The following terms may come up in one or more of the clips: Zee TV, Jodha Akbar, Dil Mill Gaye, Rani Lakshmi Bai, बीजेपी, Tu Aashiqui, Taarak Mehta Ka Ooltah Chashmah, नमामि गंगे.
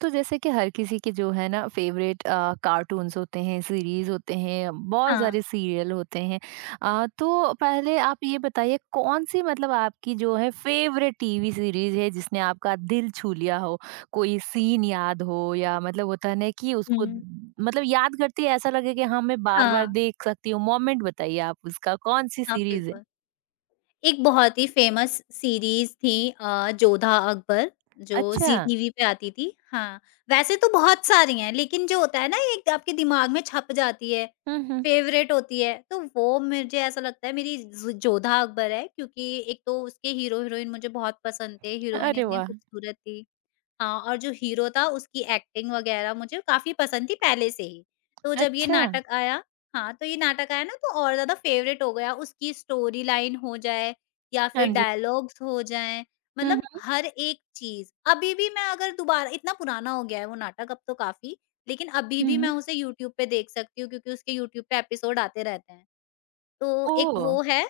तो जैसे कि हर किसी के जो है ना favourite cartoons होते हैं सीरीज होते हैं बहुत हाँ। सारे सीरियल होते हैं। तो पहले आप ये बताइए कौन सी मतलब आपकी जो है फेवरेट टीवी सीरीज है जिसने आपका दिल छू लिया हो। कोई सीन याद हो या मतलब होता है ना कि उसको हुँ। मतलब याद करती है ऐसा लगे कि हाँ मैं बार बार हाँ, देख सकती हूँ मोमेंट बताइए आप उसका कौन सी हाँ, सीरीज है। बिल्कुल। एक बहुत ही फ़ेमस सीरीज़ थी जोधा अकबर जो अच्छा। ज़ी टीवी पे आती थी। हाँ, वैसे तो बहुत सारी हैं लेकिन जो होता है ना एक आपके दिमाग में छप जाती है, हम्म। फ़ेवरेट होती है, तो वो मुझे ऐसा लगता है मेरी ज़ जोधा अकबर है क्योंकि एक तो उसके हीरो-हीरोइन मुझे बहुत पसंद थे, हीरोइन अरे इतनी वाह। खूबसूरत थी। हाँ, और जो हीरो था उसकी एक्टिंग वग़ैरह मुझे काफ़ी पसंद थी पहले से ही। तो जब ये अच्छा। नाटक आया हाँ, तो ये नाटक आया ना तो और ज़्यादा फ़ेवरेट हो गया। उसकी स्टोरी लाइन हो जाए या हाँ फिर जी। डायलॉग्स हो जाएँ, मतलब हम्म हर एक चीज़। अभी भी मैं अगर दोबारा इतना पुराना हो गया है वो नाटक अब तो काफ़ी, लेकिन अभी हम्म भी हम्म, मैं हम्म। उसे यूट्यूब पे देख सकती हूँ क्योंकि उसके यूट्यूब पे एपिसोड आते रहते हैं। तो ओ। एक वो है,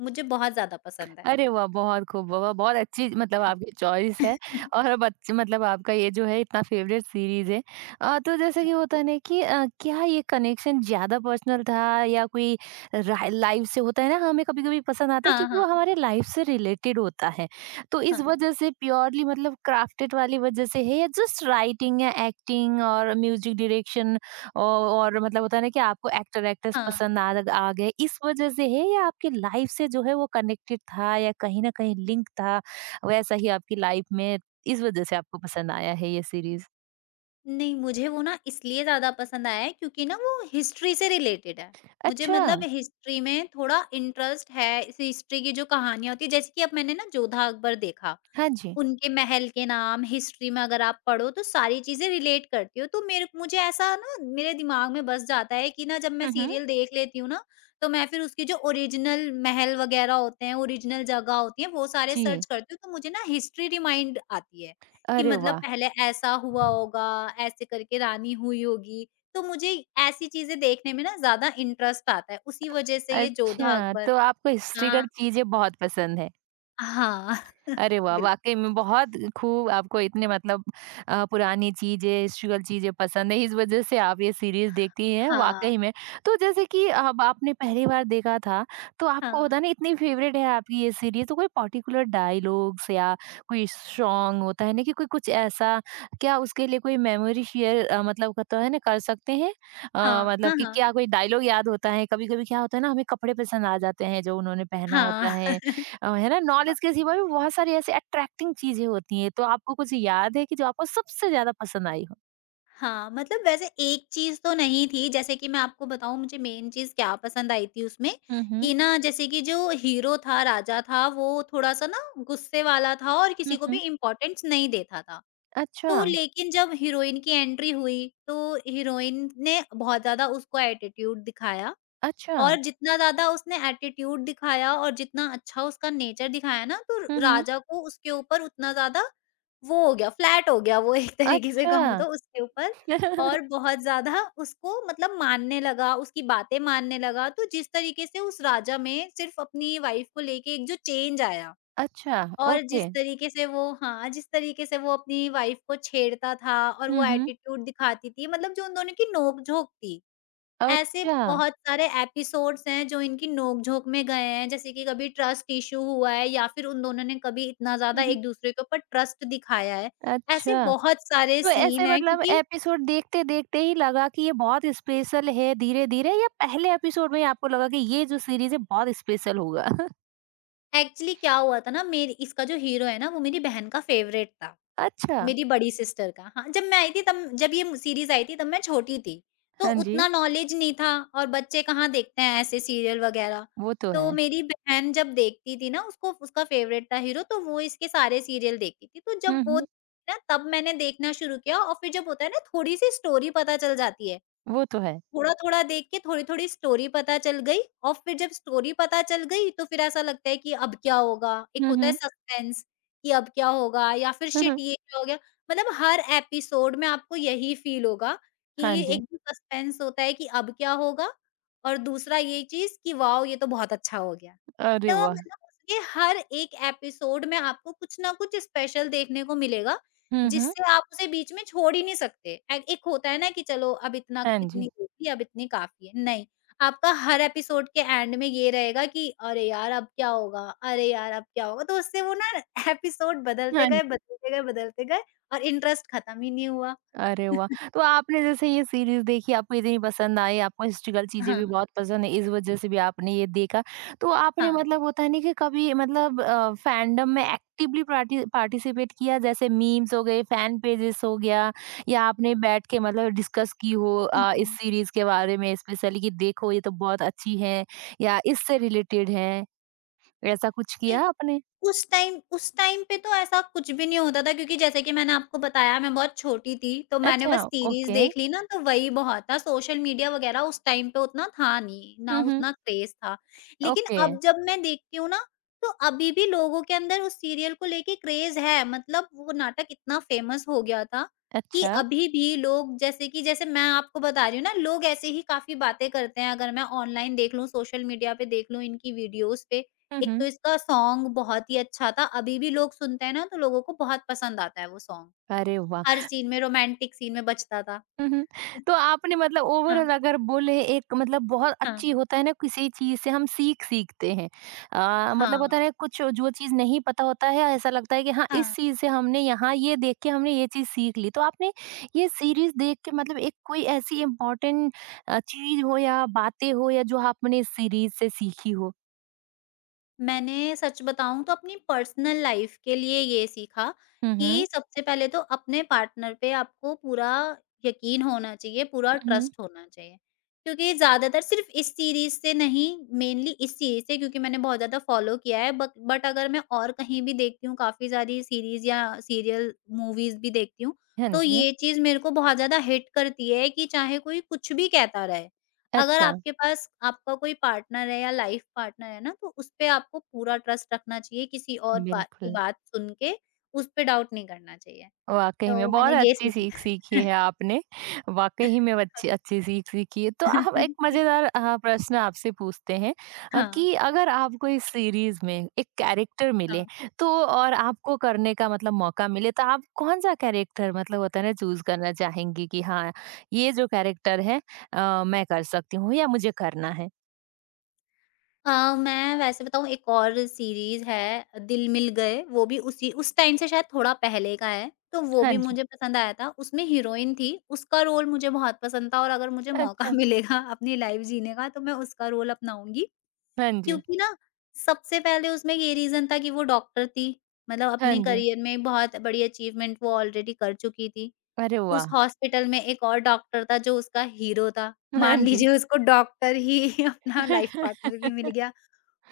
मुझे बहुत ज़्यादा पसंद है। अरे वाह! बहुत खूब, वाह! बहुत अच्छी मतलब हाँ, आपकी चॉइस है। और बच मतलब आपका ये जो है इतना फ़ेवरेट सीरीज़ है। तो जैसे कि होता है ना कि क्या ये कनेक्शन ज़्यादा पर्सनल था या कोई रा लाइफ़ से होता है ना हमें कभी-कभी पसंद आता है हाँ, क्योंकि वो हाँ, हमारे लाइफ़ से रिलेटेड होता है। तो इस हाँ, वजह से प्योरली मतलब क्राफ्टेड वाली वजह से है या जस्ट राइटिंग या एक्टिंग और म्यूज़िक डायरेक्शन औ और मतलब होता है ना कि आपको एक्टर एक्ट्रेस हाँ। पसंद आ आ गए इस वजह से है या आपकी लाइफ से जो है वो कनेक्टेड था या कहीं न कहीं लिंक था, वैसा ही आपकी लाइफ में इस वजह से आपको पसंद आया है ये सीरीज़? नहीं, मुझे वो ना इसलिए ज़्यादा पसंद आया है क्योंकि ना वो हिस्ट्री से रिलेटेड है। मुझे अच्छा। मतलब हिस्ट्री में थोड़ा इंटरेस्ट है, इस हिस्ट्री की जो कहानियाँ होती हैं जैसे कि अब मैंने ना जोधा अकबर देखा। हाँ जी। उनके महल के नाम, हिस्ट्री में अगर आप पढ़ो तो सारी चीज़ें रिलेट करती हो, तो मेरे मुझे ऐसा ना मेरे दिमाग में बस जाता है कि ना जब मैं हुँ, हुँ। सीरियल देख लेती हूँ ना, तो मैं फिर उसके जो ओरिजिनल महल वगैरह होते हैं, ओरिजिनल जगह होती है, वो सारे जी। सर्च करती हूँ, तो मुझे ना हिस्ट्री रिमाइंड आती है, कि अरे मतलब वाह! पहले ऐसा हुआ होगा, ऐसे करके रानी हुई होगी, तो मुझे ऐसी चीज़ें देखने में ना ज़्यादा इंटरेस्ट आता है, उसी वजह से ये जोधा अच्छा, अकबर तो आपको हाँ, हिस्ट्रिकल चीज़ें बहुत पसंद है। हाँ, अरे वाह! बिल्कुल, वाक़ई में बहुत खूब आपको इतने मतलब पुरानी चीज़ें, हिस्ट्ोरिकल चीज़ें पसंद है, इस वजह से आप ये सीरीज़ देखती हैं, हाँ, वाक़ई में। तो जैसे कि अब आपने पहली बार देखा था, तो आपको हाँ, होता है ना इतनी फ़ेवरेट है आपकी ये सीरीज़, तो कोई पर्टिकुलर डायलॉग्स या कोई सॉन्ग होता है ना कि कोई कुछ ऐसा, क्या उसके लिए कोई मेमोरी शेयर मतलब होता है ना कर सकते हैं? अ, हाँ, मतलब हाँ, कि हाँ। क्या कोई डायलॉग याद होता है? कभी-कभी क्या होता है ना, हमें कपड़े पसंद आ जाते हैं जो उन्होंने पहना होता हाँ, है, है ना? हाँ, नॉलेज के सिवा भी बहुत सारी ऐसी अट्रैक्टिंग चीज़ें होती हैं, तो आपको कुछ याद है कि जो आपको सबसे ज़्यादा पसंद आई हो? हाँ, मतलब वैसे एक चीज़ तो नहीं थी, जैसे कि मैं आपको बताऊँ मुझे मेन चीज़ क्या पसंद आई थी उसमें, हुँ, हुँ। कि ना जैसे कि जो हीरो था, राजा था, वो थोड़ा-सा ना गुस्से वाला था और हुँ, किसी को भी हुँ। इम्पोर्टेंस नहीं देता था। अच्छा। तो लेकिन जब हीरोइन की एंट्री हुई, तो हीरोइन ने बहुत ज़्यादा उसको एटीट्यूड दिखाया अच्छा। और जितना ज़्यादा उसने एटीट्यूड दिखाया और जितना अच्छा उसका नेचर दिखाया ना, तो हुँ, हुँ। राजा को उसके ऊपर उतना ज़्यादा वो हो गया, फ्लैट हो गया वो एक तरीके से अच्छा। कहूँ तो उसके ऊपर और बहुत ज़्यादा उसको मतलब मानने लगा, उसकी बातें मानने लगा। तो जिस तरीके से उस राजा में सिर्फ़ अपनी वाइफ़ को लेके एक जो चेंज आया अच्छा, और जिस ओके। तरीके से वो हाँ, जिस तरीके से वो अपनी वाइफ़ को छेड़ता था और हुँ, वो हुँ। एटीट्यूड दिखाती थी, मतलब जो उन दोनों की नोक-झोंक थी। ऐसे अच्छा। बहुत सारे एपिसोड्स हैं जो इनकी नोक-झोंक में गए हैं, जैसे कि कभी ट्रस्ट इश्यू हुआ है या फिर उन दोनों ने कभी इतना हुँ, ज़्यादा हुँ। एक-दूसरे के ऊपर ट्रस्ट दिखाया है। ऐसे अच्छा। बहुत सारे तो सीन ऐसे हैं मतलब क्योंकि एपिसोड देखते-देखते ही लगा कि ये बहुत स्पेशल है धीरे-धीरे या पहले एपिसोड में ही आपको लगा कि ये जो सीरीज़ है बहुत स्पेशल होगा? एक्चुअली क्या हुआ था ना मेरी इसका जो हीरो है ना वो मेरी बहन का फ़ेवरेट था। अच्छा। मेरी बड़ी सिस्टर का। हाँ, जब मैं आई थी तब जब ये म सीरीज़ आई थी तब मैं छोटी थी, तो हाँ जी, उतना नॉलेज नहीं था और बच्चे कहाँ देखते हैं ऐसे सीरियल वग़ैरह। वो तो है। तो मेरी बहन जब देखती थी ना उसको उसका फ़ेवरेट था हीरो तो वो इसके सारे सीरियल देखती थी। तो जब हुँ, वो हुँ। देखती ना तब मैंने देखना शुरू किया और फिर जब होता है ना थोड़ी-सी स्टोरी पता चल जाती है, वो तो है। थोड़ा-थोड़ा देख के थोड़ी-थोड़ी स्टोरी पता चल गई और फिर जब स्टोरी पता चल गई तो फिर ऐसा लगता है कि अब क्या होगा? एक हुँ, होता है हुँ। सस्पेंस कि अब क्या होगा? या फिर शिट ये क्या हो गया? मतलब हर एपिसोड में आपको यही फील होगा कि हाँ जी। एक तो सस्पेंस होता है कि अब क्या होगा? और दूसरा ये चीज़ कि वॉव! ये तो बहुत अच्छा हो गया। अरे तो वाह! मतलब उसके हर एक एपिसोड में आपको कुछ ना कुछ स्पेशल देखने को मिलेगा। हुँ, हुँ। जिससे आप उसे बीच में छोड़ ही नहीं सकते। ए एक होता है ना कि चलो अब इतना हाँ जी। इतनी होगी, अब इतनी काफ़ी है, नहीं। आपका हर एपिसोड के एंड में ये रहेगा कि अरे यार! अब क्या होगा? अरे यार! अब क्या होगा? तो उससे वो ना एपिसोड बदलते हाँ गए, जी। बदलते गए, बदलते गए और इंटरेस्ट खत्म ही नहीं हुआ। अरे वाह! तो आपने जैसे ये सीरीज़ देखी, आपको इतनी पसंद आई, आपको हिस्ट्रिकल चीज़ें हाँ, भी बहुत पसंद है, इस वजह से भी आपने ये देखा। तो आपने हाँ। मतलब होता है ना कि कभी मतलब फैंडम में एक्टिवली पार्टी पार्टिसिपेट किया? जैसे मीम्स हो गए, फैन पेजेस हो गया या आपने बैठ के मतलब डिस्कस की हो, हुँ, इस हुँ। सीरीज़ के बारे में स्पेशली कि देखो ये तो बहुत अच्छी है या इससे रिलेटेड है, ऐसा कुछ किया आपने? उस टाइम पे तो ऐसा कुछ भी नहीं होता था क्योंकि जैसे कि मैंने आपको बताया मैं बहुत छोटी थी, तो मैंने अच्छा, बस सीरीज़ ओके। देख ली ना तो वही बहुत था, सोशल मीडिया वग़ैरह उस टाइम पे उतना था नहीं, ना हुँ, हुँ। उतना क्रेज़ था। लेकिन ओके, अब जब मैं देखती हूँ ना, तो अभी भी लोगों के अंदर उस सीरियल को लेके क्रेज़ है, मतलब वो नाटक इतना फ़ेमस हो गया था कि अच्छा। अभी भी लोग जैसे कि जैसे मैं आपको बता रही हूँ ना, लोग ऐसे ही काफ़ी बातें करते हैं अगर मैं ऑनलाइन देख लूँ, सोशल मीडिया पे देख लूँ, इनकी वीडियोज़ पे, हुँ, एक तो हुँ। इसका सॉन्ग बहुत ही अच्छा था, अभी भी लोग सुनते हैं ना तो लोगों को बहुत पसंद आता है वो सॉन्ग। अरे वाह! हर सीन में रोमांटिक सीन में बजता था। हुँ, हुँ। तो आपने मतलब हाँ, ओवरॉल अगर बोले एक मतलब बहुत अच्छी हाँ। होता है ना किसी चीज़ से हम सीखते हैं। मतलब हाँ। होता है कुछ जो चीज़ नहीं पता होता है ऐसा लगता है कि हाँ, इस हाँ। चीज़ से हमने यहाँ ये देख के हमने ये चीज़ सीख ली। तो आपने ये सीरीज़ देख के मतलब एक कोई ऐसी इम्पोर्टेंट चीज़ हो या बातें हो या जो आपने इस सीरीज़ से सीखी हो? मैंने सच बताऊँ तो अपनी पर्सनल लाइफ के लिए ये सीखा हुँ, हुँ। कि सबसे पहले तो अपने पार्टनर पे आपको पूरा यकीन होना चाहिए, पूरा हुँ, हुँ। ट्रस्ट होना चाहिए। क्योंकि ज़्यादातर सिर्फ़ इस सीरीज़ से नहीं, मेनली इस सीरीज़ से क्योंकि मैंने बहुत ज़्यादा फ़ॉलो किया है बक बट अगर मैं और कहीं भी देखती हूँ, काफ़ी सारी सीरीज़ या सीरियल, मूवीज़ भी देखती हूँ, हुँ, हाँ तो जी। ये चीज़ मेरे को बहुत ज़्यादा हिट करती है कि चाहे कोई कुछ भी कहता रहे। अगर अच्छा, आपके पास आपका कोई पार्टनर है या लाइफ पार्टनर है ना, तो उसपे आपको पूरा ट्रस्ट रखना चाहिए, किसी और बा की बिल्कुल। बात सुन के उसपे डाउट नहीं करना चाहिए। वाक़ई में तो मैंने बहुत ये अच्छी सीख सीखा सीखी है आपने। वाक़ई में अच्छी अच्छी सीख सीखी है। तो हम एक मज़ेदार प्रश्न आपसे पूछते हैं, हाँ, कि अगर आपको इस सीरीज़ में एक कैरेक्टर मिले हाँ। तो और आपको करने का मतलब मौका मिले तो आप कौन-सा कैरेक्टर मतलब होता है ना चूज़ करना चाहेंगी कि हाँ, ये जो कैरेक्टर है, मैं कर सकती हूँ या मुझे करना है? मैं वैसे बताऊँ एक और सीरीज़ है दिल मिल गए, वो भी उसी उस टाइम से शायद थोड़ा पहले का है, तो वो हाँ भी जी। मुझे पसंद आया था। उसमें हीरोइन थी, उसका रोल मुझे बहुत पसंद था और अगर मुझे मौका अच्छा। मिलेगा अपनी लाइफ जीने का, तो मैं उसका रोल अपनाऊँगी। हाँ जी। क्योंकि ना सबसे पहले उसमें ये रीज़न था कि वो डॉक्टर थी। मतलब हाँ अपने जी। करियर में बहुत बड़ी अचीवमेंट वो ऑलरेडी कर चुकी थी। अरे उस वाह! हॉस्पिटल में एक और डॉक्टर था जो उसका हीरो था। हाँ मान जी। लीजिए उसको डॉक्टर ही अपना लाइफ पार्टनर भी मिल गया।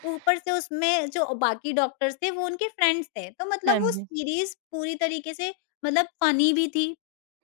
ऊपर से उसमें जो बाकी डॉक्टर्स थे वो उनके फ्रेंड्स थे। तो हाँ मतलब वो जी। सीरीज़ पूरी तरीके से मतलब फ़नी भी थी।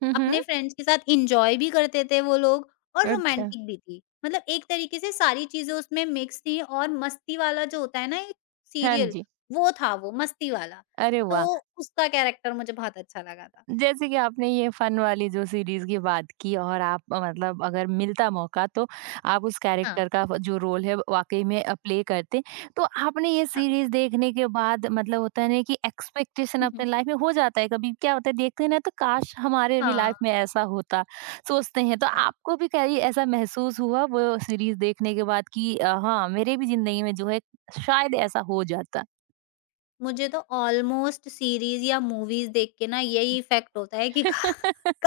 हुँ, हुँ। अपने फ्रेंड्स के साथ एन्जॉय भी करते थे वो लोग और अच्छा। रोमांटिक भी थी। मतलब एक तरीके से सारी चीज़ें उसमें मिक्स थी और मस्ती वाला जो होता है ना एक हाँ सीरियल, जी। वो था वो मस्ती वाला। अरे वाह! तो उसका कैरेक्टर मुझे बहुत अच्छा लगा था। जैसे कि आपने ये फन वाली जो सीरीज़ की बात की और आप, मतलब अगर मिलता मौका तो आप उस हाँ, कैरेक्टर का जो रोल है वाक़ई में प्ले करते। तो आपने ये हाँ। सीरीज़ देखने के बाद मतलब होता है ना कि एक्सपेक्टेशन हुँ, अपने हुँ। लाइफ़ में हो जाता है कभी क्या होता है देखते हैं ना तो काश हमारे भी हाँ, लाइफ़ में ऐसा होता, सोचते हैं। तो हाँ। आपको भी कहीं ऐसा महसूस हुआ वो सीरीज़ देखने के बाद कि हाँ, मेरे भी ज़िंदगी में जो है शायद ऐसा हो जाता? मुझे तो ऑलमोस्ट सीरीज़ या मूवीज़ देख के ना यही इफ़ेक्ट होता है कि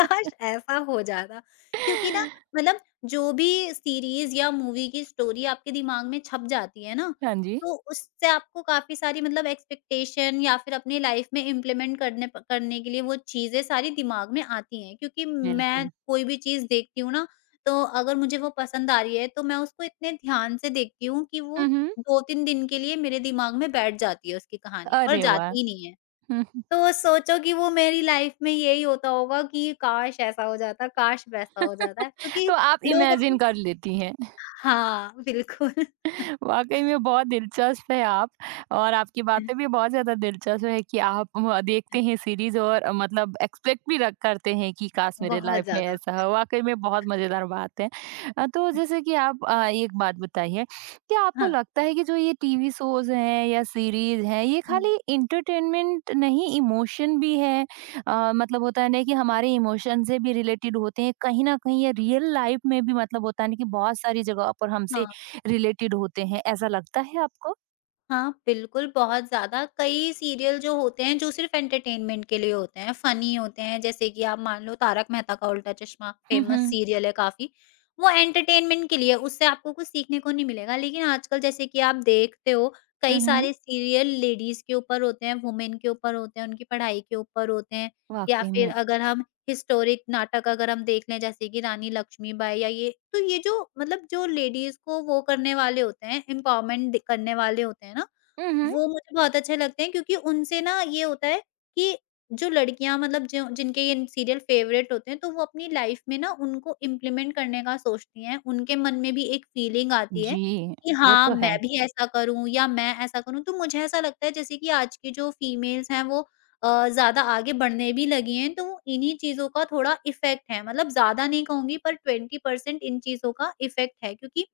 काश ऐसा हो जाता क्योंकि ना मतलब जो भी सीरीज़ या मूवी की स्टोरी आपके दिमाग में छप जाती है ना, हाँ जी, तो उससे आपको काफ़ी सारी मतलब एक्सपेक्टेशन या फिर अपनी लाइफ़ में इम्प्लीमेंट करने के लिए वो चीज़ें सारी दिमाग में आती हैं। क्योंकि मैं बिल्कुल। कोई भी चीज़ देखती हूँ ना, तो अगर मुझे वो पसंद आ रही है तो मैं उसको इतने ध्यान से देखती हूँ कि वो हुँ, हुँ। 2-3 दिन के लिए मेरे दिमाग में बैठ जाती है उसकी कहानी और अरे वाह! जाती ही नहीं है। हुँ। तो सोचो कि वो मेरी लाइफ में यही होता होगा कि काश ऐसा हो जाता, काश वैसा हो जाता। क्योंकि तो आप लोग इमेजिन अपन कर लेती हैं। हाँ, बिल्कुल। वाक़ई में बहुत दिलचस्प है आप और आपकी बातें भी बहुत ज़्यादा दिलचस्प है कि आप म देखते हैं सीरीज़ और, मतलब एक्सपेक्ट भी रख करते हैं कि काश मेरे बहुत लाइफ़ में ज़्यादा। ऐसा हो। वाक़ई में बहुत मज़ेदार बात है। तो जैसे कि आप, एक बात बताइए, क्या आपको हाँ। लगता है कि जो ये टीवी शोज़ हैं या सीरीज़ हैं, ये हुँ, खाली एंटरटेनमेंट नहीं इमोशन भी है? मतलब होता है ना कि हमारे इमोशन से भी रिलेटेड होते हैं, कहीं न कहीं ये रियल लाइफ़ में भी मतलब होता है ना कि बहुत सारी जगह पर हमसे हाँ। रिलेटेड होते हैं, ऐसा लगता है आपको? हाँ, बिल्कुल, बहुत ज़्यादा। कई सीरियल जो होते हैं, जो सिर्फ़ एंटरटेनमेंट के लिए होते हैं, फ़नी होते हैं, जैसे कि आप मान लो तारक मेहता का उल्टा चश्मा, हुँ, फ़ेमस हुँ। सीरियल है काफ़ी। वो एंटरटेनमेंट के लिए है, उससे आपको कुछ सीखने को नहीं मिलेगा। लेकिन आजकल जैसे कि आप देखते हो, हुँ, कई हुँ। सारे सीरियल लेडीज़ के ऊपर होते हैं, वुमेन के ऊपर होते हैं, उनकी पढ़ाई के ऊपर होते हैं, या वाक़ई फिर में। अगर हम हिस्टोरिक नाटक अगर हम देख लें जैसे कि रानी लक्ष्मीबाई या ये तो ये जो मतलब जो लेडीज़ को वो करने वाले होते हैं, एम्पावरमेंट करने वाले होते हैं ना, हुँ, हुँ। वो मुझे बहुत अच्छे लगते हैं क्योंकि उनसे ना ये होता है कि जो लड़कियाँ मतलब जो जिनके ये सीरियल फ़ेवरेट होते हैं, तो वो अपनी लाइफ़ में ना उनको इम्प्लीमेंट करने का सोचती हैं। उनके मन में भी एक फ़ीलिंग आती है जी, कि वो हाँ, तो मैं है। भी ऐसा करूँ या मैं ऐसा करूँ। तो मुझे ऐसा लगता है जैसे कि आज की जो फ़ीमेल्स हैं वो ज़्यादा आगे बढ़ने भी लगी हैं, तो वो इन्हीं चीज़ों का थोड़ा इफ़ेक्ट है। मतलब ज़्यादा नहीं कहूँगी पर 20% इन चीज़ों का इफ़ेक्ट है क्योंकि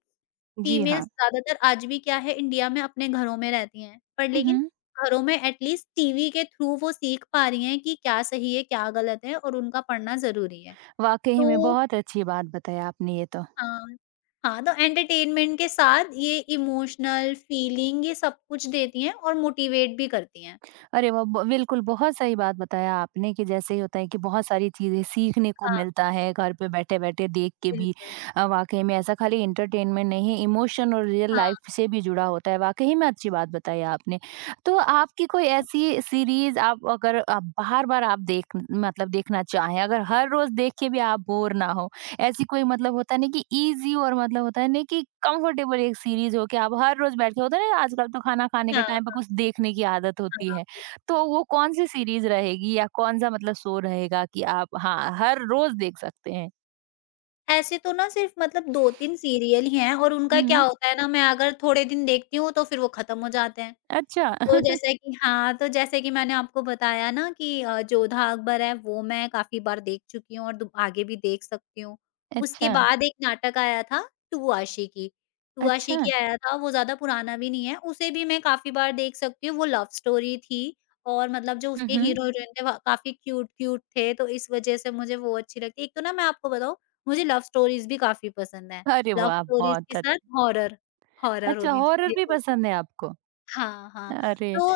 जी हाँ। फीमेल्स ज़्यादातर आज भी क्या है इंडिया में अपने घरों में रहती हैं, पर हुँ, लेकिन हुँ। घरों में एटलीस्ट टीवी के थ्रू वो सीख पा रही हैं कि क्या सही है, क्या गलत है और उनका पढ़ना ज़रूरी है। वाक़ई में तो बहुत अच्छी बात बताई आपने ये तो। हाँ, हाँ, तो एंटरटेनमेंट के साथ ये इमोशनल फीलिंग ये सब कुछ देती हैं और मोटिवेट भी करती हैं। अरे वाह! ब बिल्कुल, बहुत सही बात बताया आपने कि जैसे ही होता है कि बहुत सारी चीज़ें सीखने को हाँ, मिलता है घर पे बैठे-बैठे देख के भी। बिल्कुल। वाक़ई में ऐसा खाली एंटरटेनमेंट नहीं, है, इमोशन और रियल हाँ, लाइफ से भी जुड़ा होता है। वाक़ई में अच्छी बात बताई आपने। तो आपकी कोई ऐसी सीरीज़ आप अगर आप बार-बार आप देख मतलब देखना चाहें, अगर हर रोज़ देख के भी आप बोर ना हो, ऐसी कोई मतलब होता है ना कि ईज़ी और मतलब होता है ना कि कंफर्टेबल एक सीरीज़ हो कि आप हर रोज़ बैठ के होता है ना आजकल तो खाना खाने के हाँ, टाइम पे हाँ, कुछ देखने की आदत होती हाँ, है। बिल तो वो कौन-सी सीरीज़ रहेगी या कौन-सा मतलब शो रहेगा कि आप हाँ, हर रोज़ देख सकते हैं? ऐसे तो ना सिर्फ़ मतलब 2-3 सीरियल ही हैं और उनका हुँ, क्या हुँ। होता है ना मैं अगर थोड़े दिन देखती हूँ तो फिर वो खत्म हो जाते हैं। अच्छा। तो जैसे कि हाँ, तो जैसे कि मैंने आपको बताया ना कि जोधा अकबर है वो मैं काफ़ी बार देख चुकी हूँ और दु आगे भी देख सकती हूँ। उसके अच्छा, बाद एक नाटक आया था टू आशिकी, टू अच्छा। आशिकी आया था वो ज़्यादा पुराना भी नहीं है, उसे भी मैं काफ़ी बार देख सकती हूँ। वो लव स्टोरी थी और मतलब जो हुँ, उसके हुँ। हीरो-हीरोइन थे वह काफ़ी क्यूट-क्यूट थे, तो इस वज़ह से मुझे वो अच्छी लगती है। एक तो ना मैं आपको बताऊँ मुझे लव स्टोरीज़ भी काफ़ी पसंद हैं। अरे लव वाह! स्टोरीज़ बहुत के साथ हॉरर, हॉरर अच्छा, होनी हॉरर चाहिए भी तो। पसंद है आपको? हाँ, हाँ। अरे, तो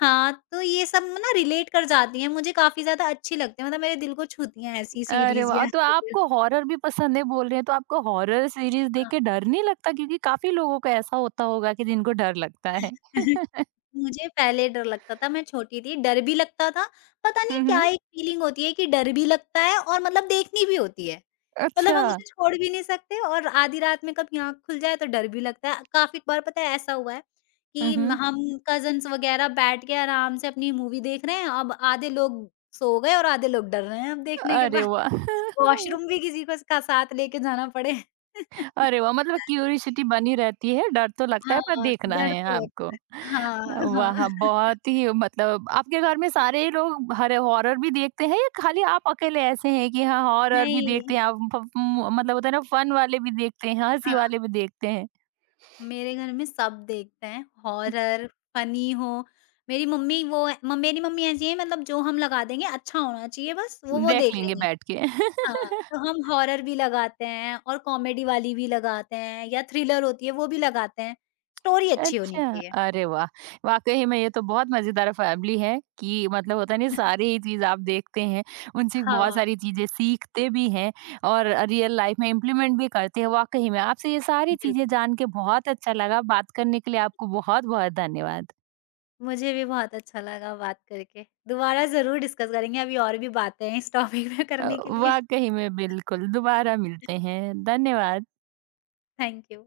हाँ, तो ये सब ना रिलेट कर जाती हैं, मुझे काफ़ी ज़्यादा अच्छी लगती हैं, मतलब मेरे दिल को छूती हैं ऐसी अरे सीरीज़ वाह! या तो सीरियल। आपको हॉरर भी पसंद है बोल रहे हैं, तो आपको हॉरर सीरीज़ देख हाँ। के डर नहीं लगता? क्योंकि काफ़ी लोगों को ऐसा होता होगा कि जिनको डर लगता है। मुझे पहले डर लगता था, मैं छोटी थी, डर भी लगता था, पता नहीं हुँ, हुँ। क्या एक फीलिंग होती है कि डर भी लगता है और मतलब देखनी भी होती है। मतलब अच्छा। हम उसे छोड़ भी नहीं सकते और आधी रात में कभी आँख खुल जाए तो डर भी लगता है। काफ़ी बार पता है ऐसा हुआ है हुँ, कि म हुँ। हम कज़िन्स वग़ैरह बैठ के आराम से अपनी मूवी देख रहे हैं, अब आधे लोग सो गए और आधे लोग डर रहे हैं अब देखने के अरे बाद। वाह! वॉशरूम भी किसी को का साथ लेके जाना पड़े। अरे वाह! मतलब क्यूरियोसिटी बनी रहती है, डर तो लगता है पर हाँ, देखना डर है तो लग आपको। हाँ, हाँ। वाह! बहुत ही मतलब आपके घर में सारे लोग हरे हॉरर भी देखते हैं या खाली आप अकेले ऐसे हैं कि हाँ, हॉरर भी देखते नहीं। हैं आप, फ म मतलब होता है ना फन वाले भी देखते हैं, हँसी वाले हाँ। भी देखते हैं? मेरे घर में सब देखते हैं, हॉरर, फनी हो। मेरी मम्मी वो है म मेरी मम्मी ऐसी है मतलब जो हम लगा देंगे अच्छा होना चाहिए बस, वो देख देख लेंगे लेंगी। बैठ के। हाँ, तो हम हॉरर भी लगाते हैं और कॉमेडी वाली भी लगाते हैं या थ्रिलर होती है वो भी लगाते हैं। स्टोरी अच्छी होनी अच्छा, चाहिए। अरे वाह! वाक़ई में ये तो बहुत मज़ेदार फैमिली है कि मतलब होता है ना सारी ये चीज़ आप देखते हैं, उनसे हाँ, बहुत सारी चीज़ें सीखते भी हैं और रियल लाइफ़ में इम्प्लीमेंट भी करते हैं, वाक़ई में। आपसे ये सारी बिल चीज़ें जान के बहुत अच्छा लगा, बात करने के लिए आपको बहुत-बहुत धन्यवाद। मुझे भी बहुत अच्छा लगा बात करके। दोबारा ज़रूर डिस्कस करेंगे, अभी और भी बातें हैं इस टॉपिक पे अ, करने के लिए। वाक़ई में बिल्कुल, दोबारा मिलते हैं, धन्यवाद। Thank you.